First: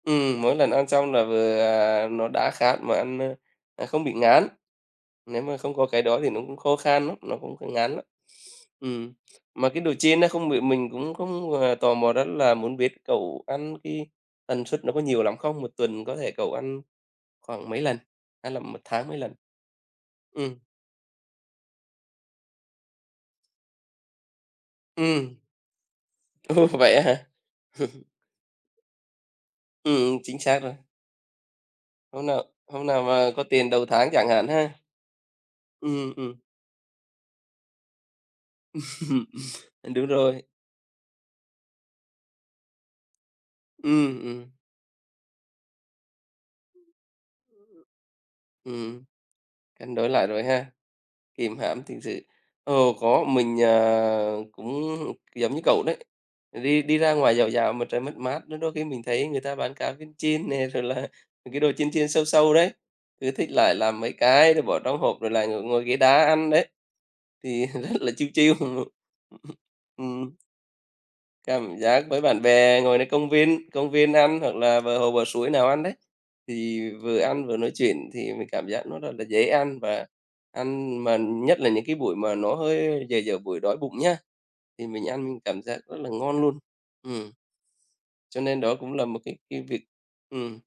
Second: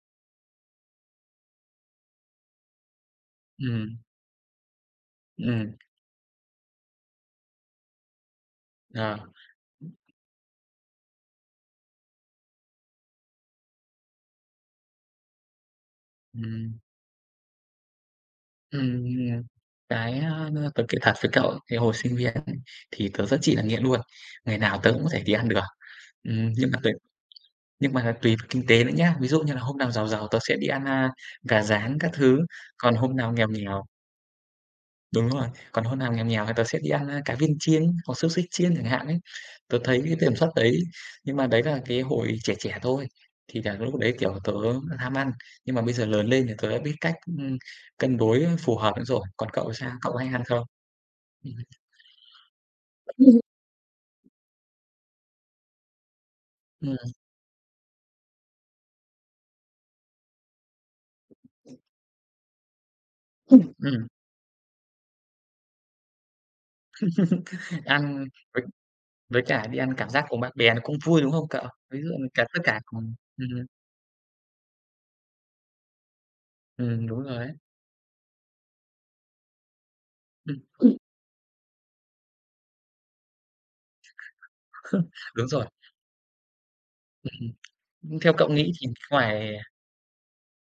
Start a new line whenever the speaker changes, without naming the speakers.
Ừm, mỗi lần ăn xong là vừa, à, à, nó đã khát mà ăn, ơ, à,
Ừm.
không bị ngán. Nếu mà không
Ừm.
có cái đó thì nó cũng khô khan lắm, nó cũng cũng ngán lắm. Ừm,
À.
mà cái đồ chiên đó không bị mình cũng không, à, tò mò rất là muốn biết cậu ăn cái tần suất nó có nhiều lắm không? 1 tuần có thể cậu
Ừm.
ăn khoảng mấy lần, hay là 1
Ừm,
tháng mấy
ừm,
lần?
à, cái, a,
Ừm.
tớ kể thật với cậu, cái hồi sinh viên [unintelligible] thì tớ rất chi là nghiện luôn, ngày nào tớ cũng rẻ đi
Ừm.
ăn được. Ừm,
Ồ,
nhưng mà cái
vậy á hả?
nhưng mà là tùy thuộc kinh tế nữa nhá. Ví dụ như là hôm nào
Ừm,
giàu
ừm,
giàu, tớ
chính
sẽ
xác
đi
rồi.
ăn, a, gà rán các
Hôm
thứ,
nào hôm
còn
nào
hôm
mà
nào
có
nghèo
tiền
nghèo
đầu tháng chẳng hạn ha.
Đúng rồi, còn hôm
Ừm,
nào nghèo
ừm.
nghèo thì tớ sẽ đi ăn, a, cá viên chiên hoặc xúc xích chiên chẳng hạn ấy. Tớ
Ừm,
thấy
đúng
cái tần
rồi.
suất đấy nhưng mà đấy là cái hồi trẻ trẻ thôi, thì là lúc đấy,
Ừm,
kiểu,
ừm.
tớ ham ăn, nhưng mà bây giờ lớn lên thì tớ đã biết cách, ưm, cân đối phù hợp [unintelligible]
Ừm,
rồi. Còn cậu thì sao?
cân đối
Cậu có
lại
hay
rồi
ăn không?
ha,
Ừm
kìm hãm thực sự. Ồ,
hưm.
có,
[unintelligible]
mình, à, cũng giống như cậu đấy, à, đi đi ra
[unintelligible]
ngoài dạo dạo mà trời mát mát, nên đôi khi mình thấy người ta bán cá viên chiên nè rồi là những cái đồ chiên chiên xâu xâu đấy, cứ thích lại
[unintelligible]
làm
Ừm.
mấy cái rồi bỏ trong hộp rồi lại ngồi ngồi ghế đá ăn đấy thì, à, rất là
Ăn
chill chill,
với với cả đi ăn cảm giác
ừm.
cùng bạn bè nó cũng vui, đúng không cậu?
Cảm
Ví
giác
dụ
với
như
bạn
cả tất cả
bè ngồi đây
cùng
công
ừm.
viên công viên ăn hoặc là bờ hồ bờ suối nào ăn đấy thì
Ừm,
vừa
đúng rồi
ăn
đấy.
vừa nói chuyện thì mình cảm giác nó rất là dễ ăn và ăn
Ừm.
mà nhất là những cái buổi mà nó hơi dở dở buổi đói bụng nhá, thì mình
đúng
cảm
rồi.
giác rất là ngon luôn. Ừm.
[unintelligible] Ưm, theo
Cho
cậu
nên
nghĩ
đó
thì
cũng là một cái
ngoài,
cái
à
việc ừm.